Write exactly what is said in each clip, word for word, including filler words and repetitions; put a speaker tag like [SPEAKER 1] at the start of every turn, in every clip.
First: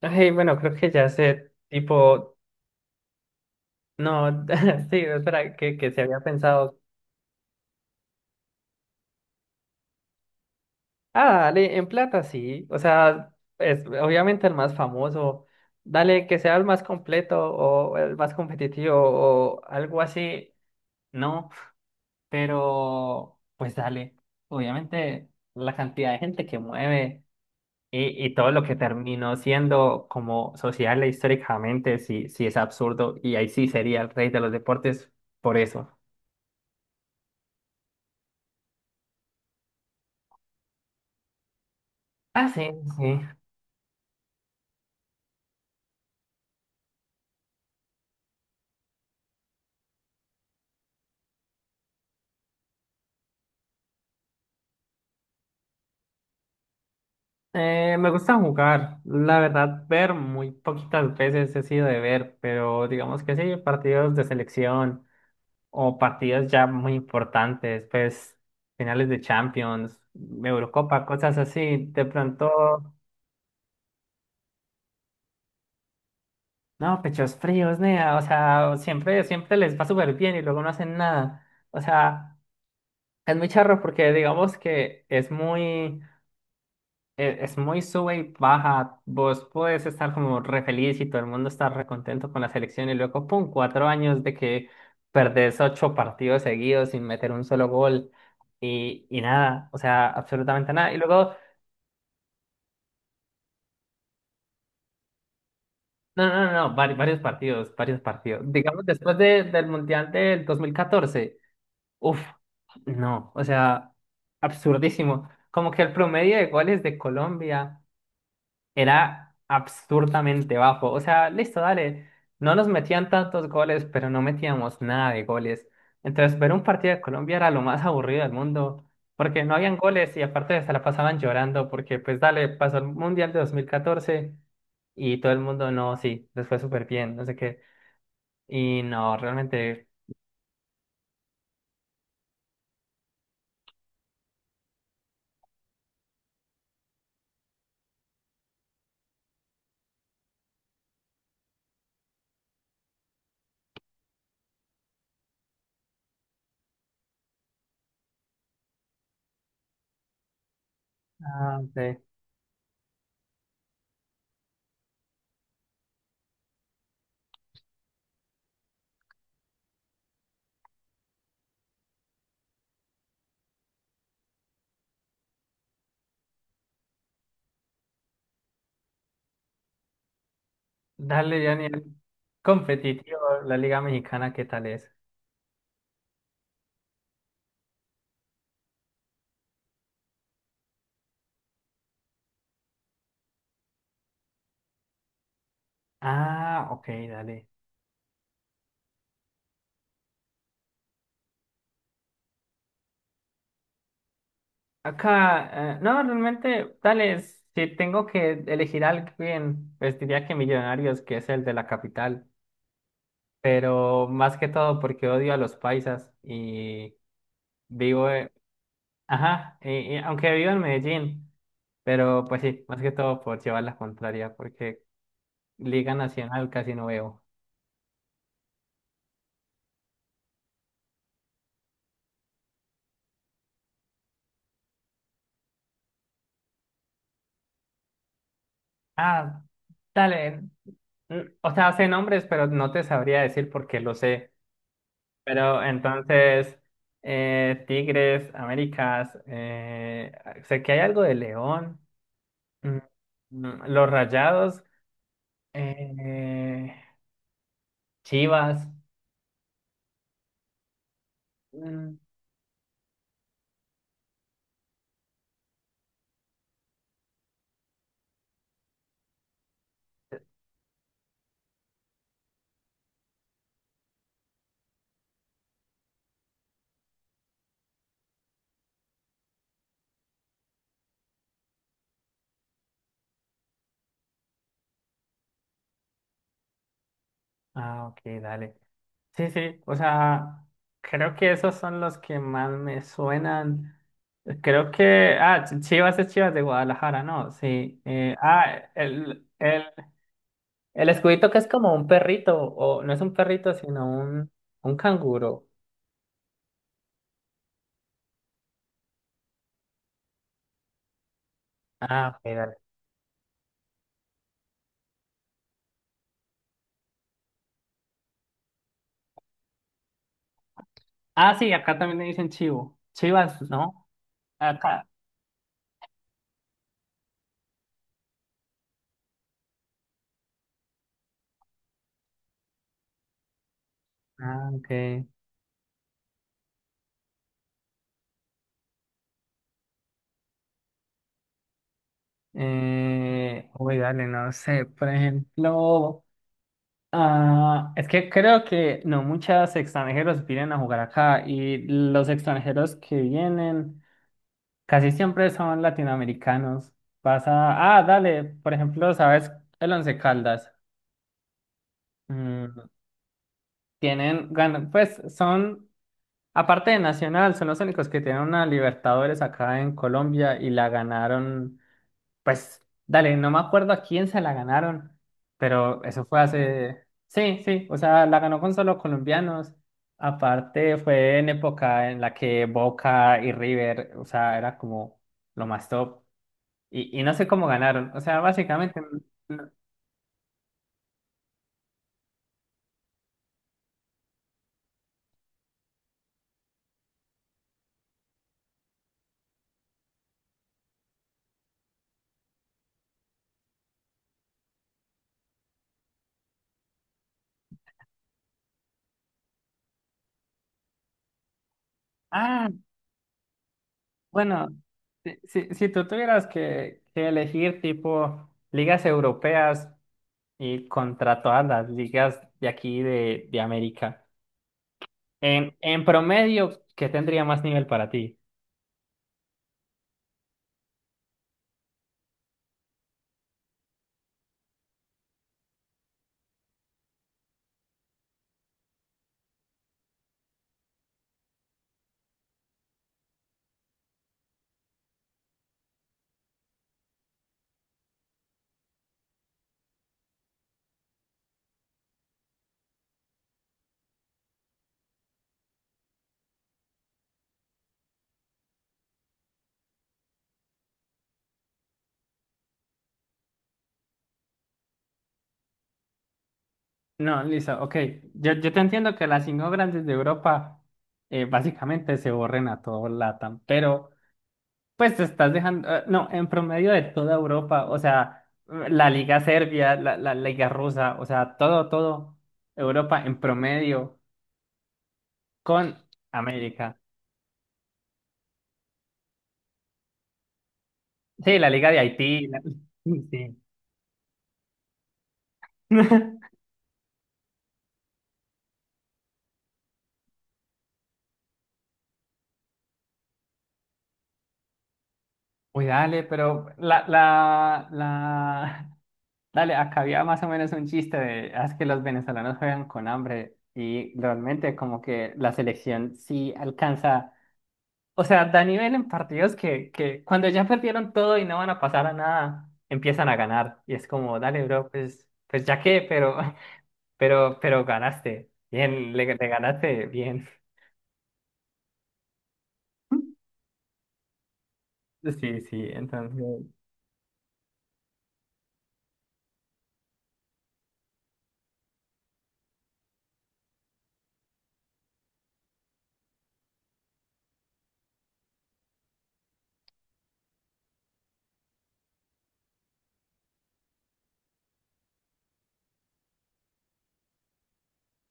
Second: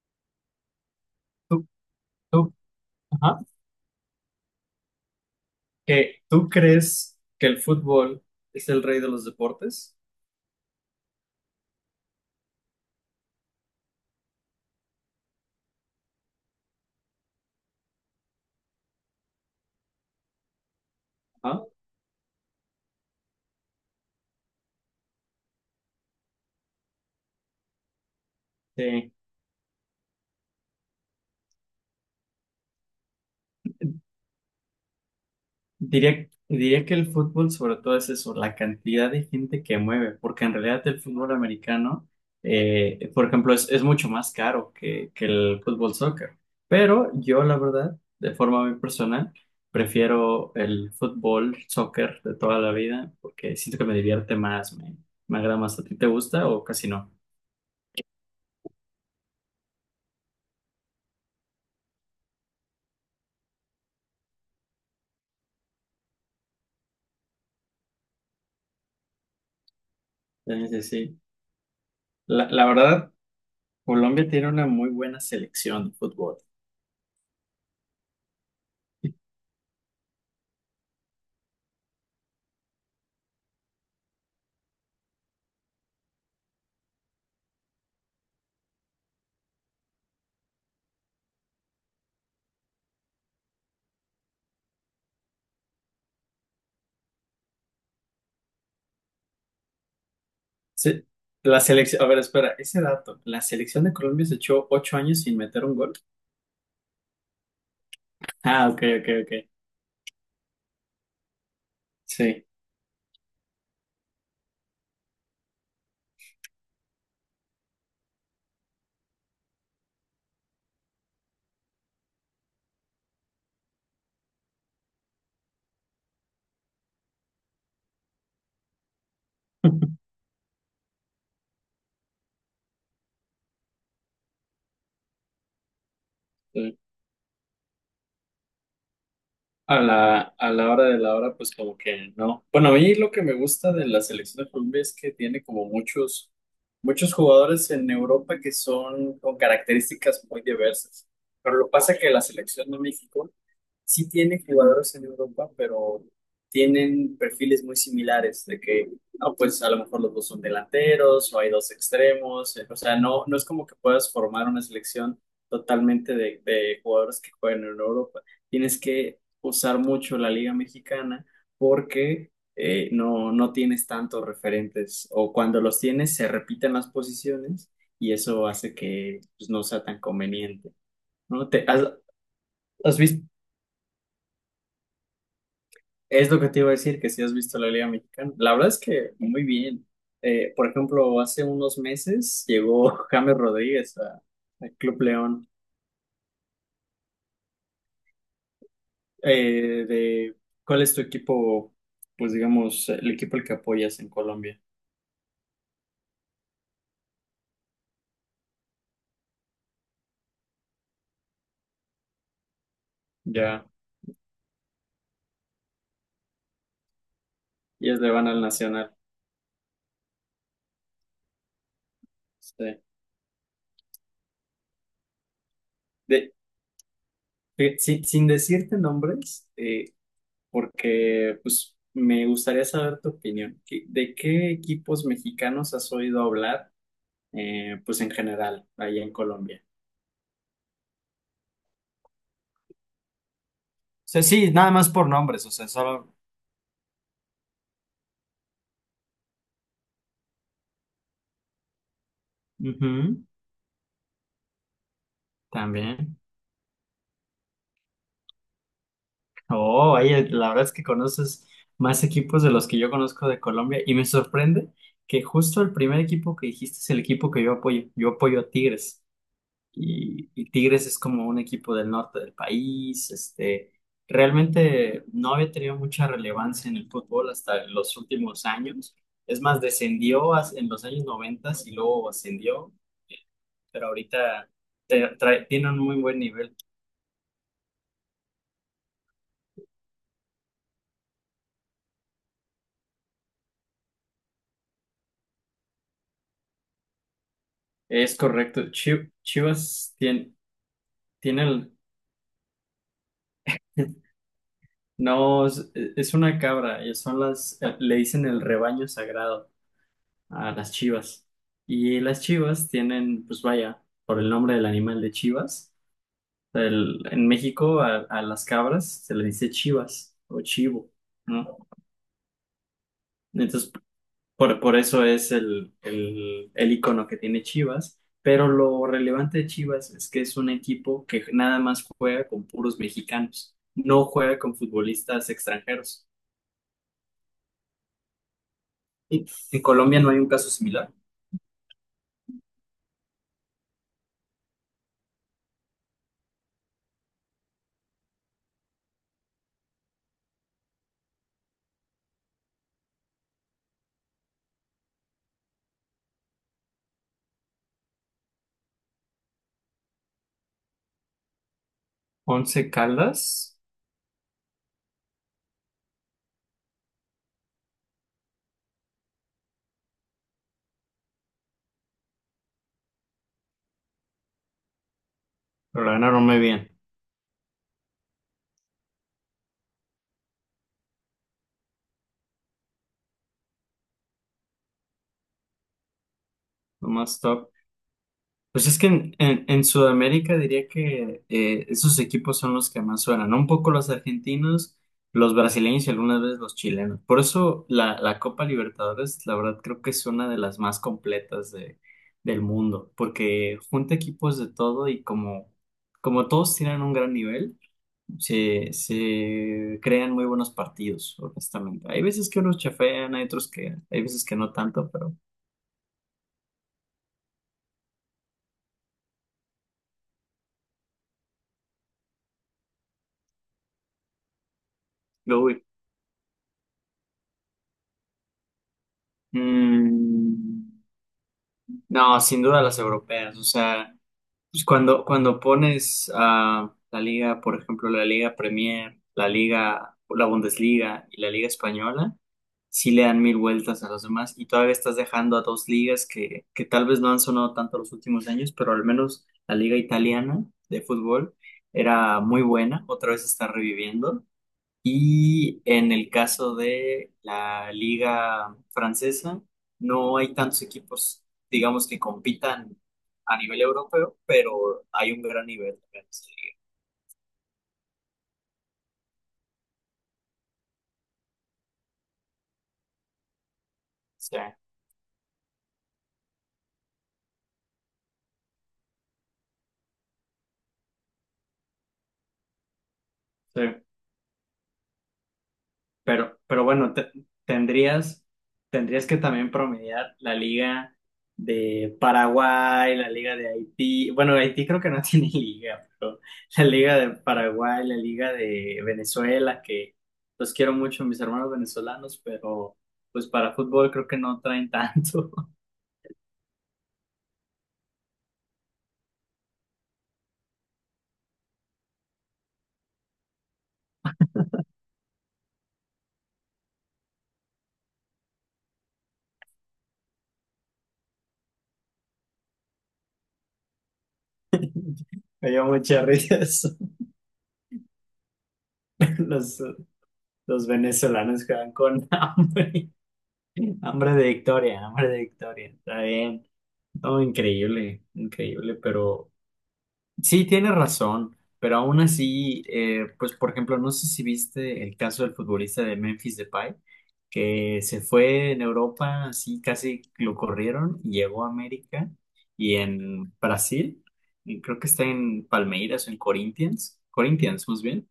[SPEAKER 1] Ay, bueno, creo que ya sé,
[SPEAKER 2] ¿Tú,
[SPEAKER 1] tipo,
[SPEAKER 2] tú, ajá,
[SPEAKER 1] no, sí, espera, que, que se
[SPEAKER 2] que
[SPEAKER 1] había
[SPEAKER 2] tú
[SPEAKER 1] pensado.
[SPEAKER 2] crees que el fútbol es el rey de los deportes?
[SPEAKER 1] Ah, dale, en plata sí, o sea, es obviamente el más famoso. Dale, que sea el más completo o el más competitivo o algo así, no,
[SPEAKER 2] Ajá.
[SPEAKER 1] pero pues dale, obviamente la cantidad de gente que mueve y, y todo lo que
[SPEAKER 2] Sí.
[SPEAKER 1] terminó siendo como social e históricamente, sí, sí es absurdo y ahí sí sería el rey de los deportes por eso.
[SPEAKER 2] Diría, diría que el fútbol sobre todo es eso, la cantidad de gente que mueve, porque en realidad el fútbol americano,
[SPEAKER 1] Ah, sí, sí.
[SPEAKER 2] eh, por
[SPEAKER 1] Sí.
[SPEAKER 2] ejemplo, es, es mucho más caro que, que el fútbol soccer. Pero yo, la verdad, de forma muy personal, prefiero el fútbol soccer de toda la vida, porque siento que me divierte más, me, me agrada más. ¿A ti te gusta o casi no?
[SPEAKER 1] Eh, me gusta jugar, la verdad, ver muy poquitas veces he sido de ver, pero digamos que sí, partidos de selección o partidos ya muy importantes, pues finales de Champions,
[SPEAKER 2] Sí, sí,
[SPEAKER 1] Eurocopa,
[SPEAKER 2] sí.
[SPEAKER 1] cosas así, de
[SPEAKER 2] La, la
[SPEAKER 1] pronto,
[SPEAKER 2] verdad, Colombia tiene una muy buena selección de fútbol.
[SPEAKER 1] no, pechos fríos, nea, o sea, siempre, siempre les va súper bien y luego no hacen nada, o sea, es muy charro porque digamos que es muy... e- es muy sube y baja. Vos podés estar como re feliz y todo el mundo está re contento con la selección y luego, pum, cuatro años de que perdés ocho partidos seguidos sin meter un solo gol y, y nada, o sea, absolutamente nada. Y
[SPEAKER 2] Sí,
[SPEAKER 1] luego,
[SPEAKER 2] la selección, a ver, espera, ese dato, la selección de Colombia se echó ocho años sin meter un gol.
[SPEAKER 1] no, no, no, no, vari- varios partidos, varios partidos.
[SPEAKER 2] Ah, ok,
[SPEAKER 1] Digamos,
[SPEAKER 2] ok,
[SPEAKER 1] después
[SPEAKER 2] ok.
[SPEAKER 1] de- del Mundial del dos mil catorce uff,
[SPEAKER 2] Sí.
[SPEAKER 1] no, o sea, absurdísimo. Como que el promedio de goles de Colombia era absurdamente bajo. O sea, listo, dale. No nos metían tantos goles, pero no metíamos nada de goles. Entonces, ver un partido de Colombia era lo más aburrido del mundo, porque no habían goles y aparte se la pasaban llorando, porque pues dale, pasó el Mundial de dos mil catorce y todo el mundo, no, sí, les fue
[SPEAKER 2] Sí.
[SPEAKER 1] súper bien, no sé qué. Y no,
[SPEAKER 2] A
[SPEAKER 1] realmente,
[SPEAKER 2] la, a la hora de la hora, pues como que no. Bueno, a mí lo que me gusta de la selección de Colombia es que tiene como muchos, muchos jugadores en Europa que son con características muy diversas. Pero lo que pasa es que la selección de México sí tiene jugadores en Europa, pero tienen perfiles muy similares, de que, ah, pues a lo mejor los dos son delanteros o hay
[SPEAKER 1] ah,
[SPEAKER 2] dos
[SPEAKER 1] sí.
[SPEAKER 2] extremos, eh, o sea, no, no es como que puedas formar una selección totalmente de, de jugadores que juegan en Europa. Tienes que usar mucho la Liga Mexicana porque eh, no, no tienes tantos referentes o cuando los tienes se repiten las posiciones y eso hace que pues, no sea tan conveniente.
[SPEAKER 1] Dale,
[SPEAKER 2] ¿No? ¿Te,
[SPEAKER 1] Daniel,
[SPEAKER 2] has,
[SPEAKER 1] competitivo, la Liga Mexicana, ¿qué tal es?
[SPEAKER 2] Es lo que te iba a decir, que si has visto la Liga Mexicana. La verdad es que muy bien. Eh, por ejemplo, hace unos meses llegó James Rodríguez a- al Club León.
[SPEAKER 1] Ah, ok, dale.
[SPEAKER 2] Eh, de, ¿Cuál es tu equipo, pues digamos, el equipo al que apoyas en Colombia?
[SPEAKER 1] Acá, eh, no, realmente, tales, si tengo que elegir a alguien, pues diría que Millonarios, que es el de la capital,
[SPEAKER 2] Ya,
[SPEAKER 1] pero más que todo porque odio a los paisas y
[SPEAKER 2] ellos
[SPEAKER 1] vivo,
[SPEAKER 2] le van
[SPEAKER 1] eh,
[SPEAKER 2] al Nacional.
[SPEAKER 1] ajá, y, y aunque vivo en Medellín, pero pues sí, más
[SPEAKER 2] Sí.
[SPEAKER 1] que todo por llevar la contraria, porque Liga
[SPEAKER 2] De-
[SPEAKER 1] Nacional casi no veo.
[SPEAKER 2] de- sin, sin decirte nombres, eh, porque pues me gustaría saber tu opinión. ¿Qué- ¿De qué equipos mexicanos has oído hablar? Eh, pues en general, ahí en
[SPEAKER 1] Ah,
[SPEAKER 2] Colombia.
[SPEAKER 1] dale, mm, o sea, sé nombres, pero no te sabría decir porque lo
[SPEAKER 2] Sea,
[SPEAKER 1] sé.
[SPEAKER 2] sí, nada más por nombres, o
[SPEAKER 1] Pero
[SPEAKER 2] sea, solo...
[SPEAKER 1] entonces, eh, Tigres, Américas, eh, sé que hay algo de León, mm,
[SPEAKER 2] Ujú,
[SPEAKER 1] mm, los Rayados,
[SPEAKER 2] también.
[SPEAKER 1] eh, Chivas.
[SPEAKER 2] Oh, oye, la verdad es que conoces
[SPEAKER 1] Mm.
[SPEAKER 2] más equipos de los que yo conozco de Colombia y me sorprende que justo el primer equipo que dijiste es el equipo que yo apoyo. Yo apoyo a Tigres. Y, y Tigres es como un equipo del norte del país, este, realmente no había tenido mucha relevancia en el fútbol hasta los últimos años. Es más, descendió as- en los años noventa y luego ascendió, pero ahorita te- trae- tiene un muy buen nivel.
[SPEAKER 1] Ah, ok, dale. Sí, sí, o sea, creo que esos son los que más me suenan. Creo que, ah, Ch- Chivas es Chivas de Guadalajara, ¿no? Sí. eh,
[SPEAKER 2] Es
[SPEAKER 1] ah,
[SPEAKER 2] correcto. Chi-
[SPEAKER 1] el, el,
[SPEAKER 2] Chivas tiene,
[SPEAKER 1] el escudito que
[SPEAKER 2] tiene
[SPEAKER 1] es
[SPEAKER 2] el...
[SPEAKER 1] como un perrito, o no es un perrito, sino un, un
[SPEAKER 2] No,
[SPEAKER 1] canguro.
[SPEAKER 2] es, es una cabra, y son las, le dicen el rebaño sagrado a las chivas. Y
[SPEAKER 1] Ah, ok,
[SPEAKER 2] las
[SPEAKER 1] dale.
[SPEAKER 2] chivas tienen, pues vaya, por el nombre del animal de chivas, el- en México a, a las cabras se le dice chivas o chivo,
[SPEAKER 1] Ah, sí,
[SPEAKER 2] ¿no?
[SPEAKER 1] acá también le dicen chivo. Chivas,
[SPEAKER 2] Entonces,
[SPEAKER 1] ¿no?
[SPEAKER 2] por, por
[SPEAKER 1] Acá.
[SPEAKER 2] eso es el, el, el icono que tiene Chivas. Pero lo relevante de Chivas es que es un equipo que nada más juega con puros mexicanos, no juega
[SPEAKER 1] Ah,
[SPEAKER 2] con
[SPEAKER 1] ok.
[SPEAKER 2] futbolistas extranjeros. Y en Colombia no hay un caso similar.
[SPEAKER 1] Eh, uy, dale, no sé. Por ejemplo, ah, es que creo que no muchos extranjeros vienen a jugar acá y los extranjeros que vienen casi siempre son latinoamericanos. Pasa, ah, dale, por ejemplo, ¿sabes? El Once Caldas.
[SPEAKER 2] Once
[SPEAKER 1] Mm,
[SPEAKER 2] Caldas,
[SPEAKER 1] tienen, gan- pues son. Aparte de Nacional, son los únicos que tienen una Libertadores acá en Colombia y la ganaron, pues, dale, no me acuerdo a quién se la ganaron, pero
[SPEAKER 2] pero la
[SPEAKER 1] eso
[SPEAKER 2] verdad
[SPEAKER 1] fue
[SPEAKER 2] no me bien.
[SPEAKER 1] hace, sí, sí, o sea, la ganó con solo colombianos. Aparte fue en época en la que Boca y River, o sea, era como lo más top.
[SPEAKER 2] Lo
[SPEAKER 1] Y, y no
[SPEAKER 2] más
[SPEAKER 1] sé cómo
[SPEAKER 2] top.
[SPEAKER 1] ganaron, o sea,
[SPEAKER 2] Pues es
[SPEAKER 1] básicamente,
[SPEAKER 2] que
[SPEAKER 1] no-
[SPEAKER 2] en, en- en Sudamérica diría que eh, esos equipos son los que más suenan, ¿no? Un poco los argentinos, los brasileños y algunas veces los chilenos. Por eso la, la Copa Libertadores, la verdad, creo que es una de las más completas de, del mundo, porque junta equipos de todo y como, como todos tienen un gran nivel, se, se crean muy buenos partidos, honestamente. Hay veces que
[SPEAKER 1] ah,
[SPEAKER 2] unos chafean, hay otros que, hay veces que
[SPEAKER 1] bueno,
[SPEAKER 2] no tanto, pero...
[SPEAKER 1] si, si, si tú tuvieras que, que elegir tipo ligas europeas y contra todas las ligas de aquí de, de América.
[SPEAKER 2] lo
[SPEAKER 1] En,
[SPEAKER 2] uy.
[SPEAKER 1] en promedio, ¿qué tendría más nivel para ti?
[SPEAKER 2] Mm, no, sin duda las europeas. O sea, pues cuando, cuando pones a la liga, por ejemplo, la Liga Premier, la Liga, la Bundesliga y la Liga Española, sí le dan mil vueltas a los demás y todavía estás dejando a dos ligas que, que tal vez no han sonado tanto los últimos años, pero al menos la Liga Italiana de fútbol era muy buena, otra vez está reviviendo y en el caso de la liga francesa, no hay tantos equipos, digamos, que compitan a nivel europeo, pero hay un gran nivel también.
[SPEAKER 1] No, listo, ok. Yo, yo te entiendo que las cinco grandes de Europa eh, básicamente se borren a todo L A T A M, pero
[SPEAKER 2] Sí,
[SPEAKER 1] pues te estás dejando, eh, no, en promedio de toda Europa, o sea, la Liga Serbia, la, la Liga Rusa, o sea, todo, todo Europa en
[SPEAKER 2] sí.
[SPEAKER 1] promedio con
[SPEAKER 2] Pero, pero
[SPEAKER 1] América.
[SPEAKER 2] bueno, te- tendrías, tendrías que también promediar la liga
[SPEAKER 1] Sí, la Liga de
[SPEAKER 2] de
[SPEAKER 1] Haití, la-
[SPEAKER 2] Paraguay, la
[SPEAKER 1] sí.
[SPEAKER 2] liga de Haití. Bueno, Haití creo que no tiene liga, pero la liga de Paraguay, la liga de Venezuela, que los quiero mucho, mis hermanos venezolanos, pero pues para fútbol creo que no traen tanto.
[SPEAKER 1] Uy, dale, pero la, la, la, dale, acá había más o menos un chiste de, "Ah, es que los venezolanos juegan con hambre y realmente como que la selección sí alcanza, o sea, da nivel en partidos que, que cuando ya perdieron todo y no van a pasar a nada, empiezan a ganar y es como, dale, bro, pues, pues
[SPEAKER 2] Me
[SPEAKER 1] ya
[SPEAKER 2] dio
[SPEAKER 1] qué,
[SPEAKER 2] mucha
[SPEAKER 1] pero,
[SPEAKER 2] risa eso.
[SPEAKER 1] pero, pero ganaste, bien, le, le
[SPEAKER 2] Los,
[SPEAKER 1] ganaste, bien.
[SPEAKER 2] los venezolanos que van con hambre, hambre de victoria, hambre de
[SPEAKER 1] Sí, sí,
[SPEAKER 2] victoria. Está
[SPEAKER 1] entonces,
[SPEAKER 2] bien. No, increíble, increíble, pero sí tiene razón, pero aún así, eh, pues por ejemplo, no sé si viste el caso del futbolista de Memphis Depay, que se fue en Europa, así casi lo corrieron, y llegó a América y en Brasil, y creo que está en Palmeiras o en Corinthians, Corinthians, más bien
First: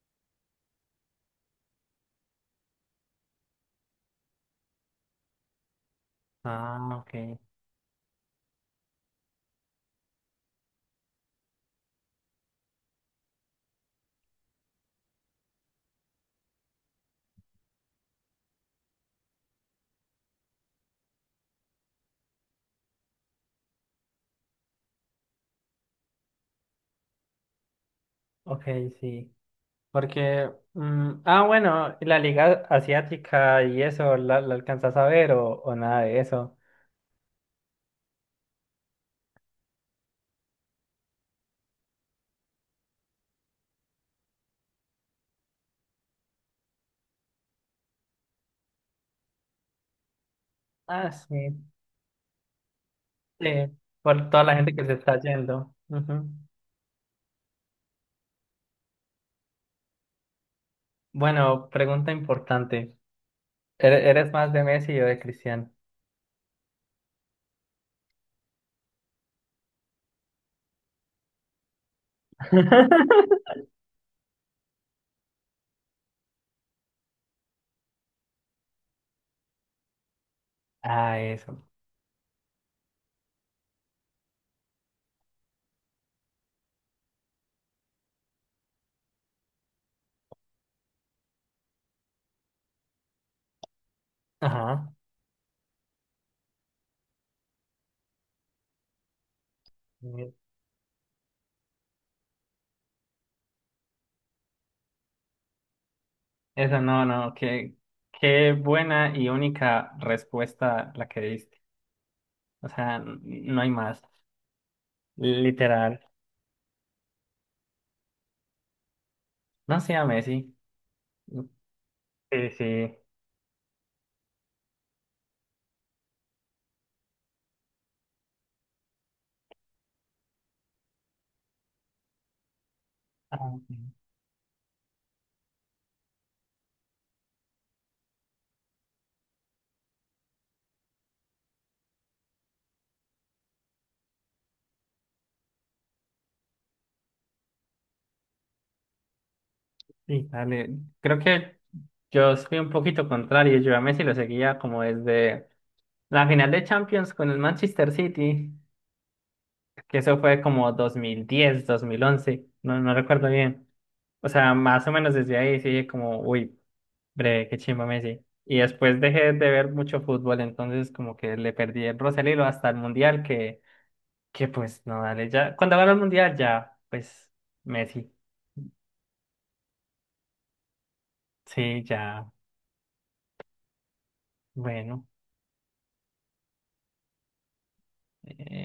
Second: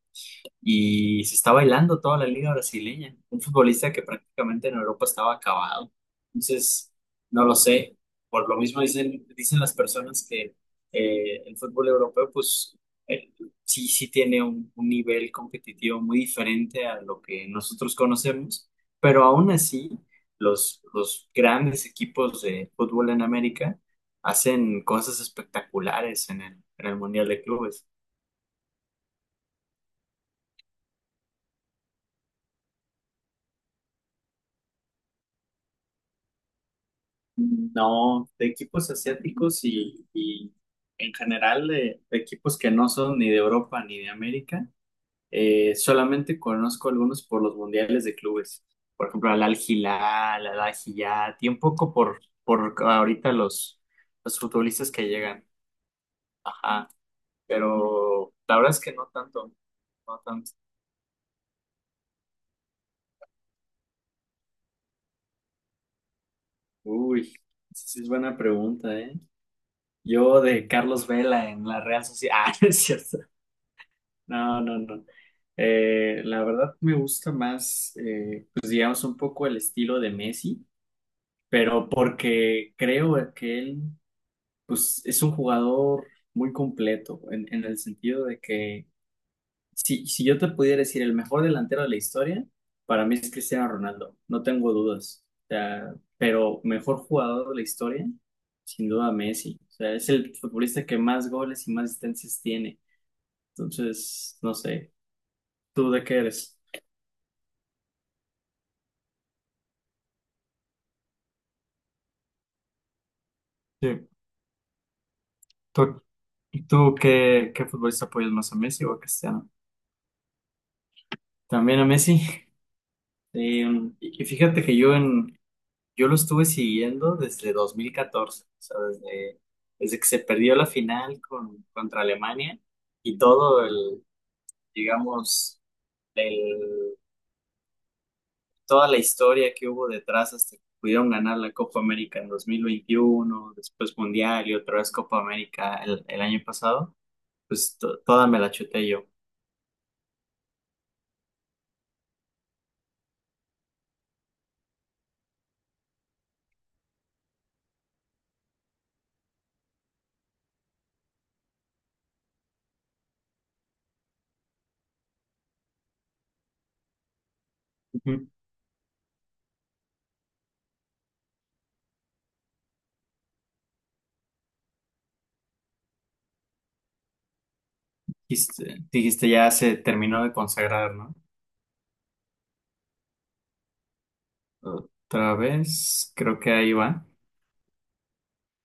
[SPEAKER 2] y se está bailando toda la liga brasileña. Un futbolista que prácticamente en Europa estaba acabado. Entonces,
[SPEAKER 1] ah, ok,
[SPEAKER 2] no lo sé. Por lo mismo dicen, dicen las personas que eh, el fútbol europeo, pues eh, sí, sí tiene un, un nivel competitivo muy diferente a lo que nosotros conocemos, pero aún así, los, los grandes equipos de fútbol en América hacen cosas espectaculares en el, en el Mundial de Clubes.
[SPEAKER 1] ok, sí. Porque, mm, ah, bueno, ¿y la Liga Asiática y eso, ¿la, la alcanzas a ver o, o nada de eso?
[SPEAKER 2] No, de equipos asiáticos y, y en general de, de equipos que no son ni de Europa ni de América, eh, solamente conozco algunos por los mundiales de clubes. Por ejemplo, al Al-Hilal, al
[SPEAKER 1] Ah,
[SPEAKER 2] Al-Hayat
[SPEAKER 1] sí,
[SPEAKER 2] y un poco por, por ahorita
[SPEAKER 1] sí,
[SPEAKER 2] los,
[SPEAKER 1] por
[SPEAKER 2] los
[SPEAKER 1] toda la gente que
[SPEAKER 2] futbolistas
[SPEAKER 1] se
[SPEAKER 2] que
[SPEAKER 1] está
[SPEAKER 2] llegan.
[SPEAKER 1] yendo. Ujú.
[SPEAKER 2] Ajá, pero la verdad es que no tanto, no tanto.
[SPEAKER 1] Bueno, pregunta importante. ¿Ere- ¿Eres más de Messi o de Cristiano?
[SPEAKER 2] Uy, esa sí es buena pregunta, ¿eh? Yo de Carlos Vela en la Real Sociedad. Ah, no es cierto. No, no, no. Eh, la verdad me gusta más, eh, pues digamos, un poco el estilo de Messi,
[SPEAKER 1] Ah, eso.
[SPEAKER 2] pero porque creo que él, pues es un jugador muy completo, en, en el sentido de que si, si yo te pudiera decir el mejor delantero de la historia, para mí es Cristiano Ronaldo, no tengo
[SPEAKER 1] Ajá.
[SPEAKER 2] dudas. O sea, pero mejor jugador de la historia, sin duda Messi. O sea, es
[SPEAKER 1] Eh,
[SPEAKER 2] el futbolista que más goles y más asistencias tiene. Entonces, no sé, ¿tú de qué eres?
[SPEAKER 1] eso no, no, qué, qué buena y única respuesta la que diste. O sea, n- no hay más.
[SPEAKER 2] Sí.
[SPEAKER 1] Literal.
[SPEAKER 2] ¿Tú, tú qué, Qué futbolista apoyas más, ¿a Messi o a Cristiano?
[SPEAKER 1] No sea Messi.
[SPEAKER 2] También a Messi.
[SPEAKER 1] Sí, sí.
[SPEAKER 2] Eh, y y fíjate que yo en, yo lo estuve siguiendo desde dos mil catorce, o sea, desde, desde que se perdió la final con, contra Alemania y
[SPEAKER 1] Ah.
[SPEAKER 2] todo
[SPEAKER 1] Ok.
[SPEAKER 2] el, digamos, el, toda la historia que hubo detrás hasta que pudieron ganar la Copa América en dos mil veintiuno después Mundial y otra vez Copa América el, el año pasado, pues to- toda me la chuté yo.
[SPEAKER 1] Sí, dale. Creo que yo soy un poquito contrario. Yo a Messi lo seguía como desde la final de Champions con el Manchester City, que eso fue como dos dos mil diez dos mil once no, no recuerdo bien. O sea, más o menos desde ahí sí, como, uy, breve, qué chimba Messi. Y después dejé de ver mucho fútbol, entonces como que le perdí el Rosalilo hasta el Mundial, que, que pues no, dale, ya, cuando ganó el Mundial ya, pues Messi,
[SPEAKER 2] Dijiste, dijiste ya se terminó de consagrar, ¿no?
[SPEAKER 1] sí, ya, bueno.
[SPEAKER 2] Otra vez, creo que ahí va.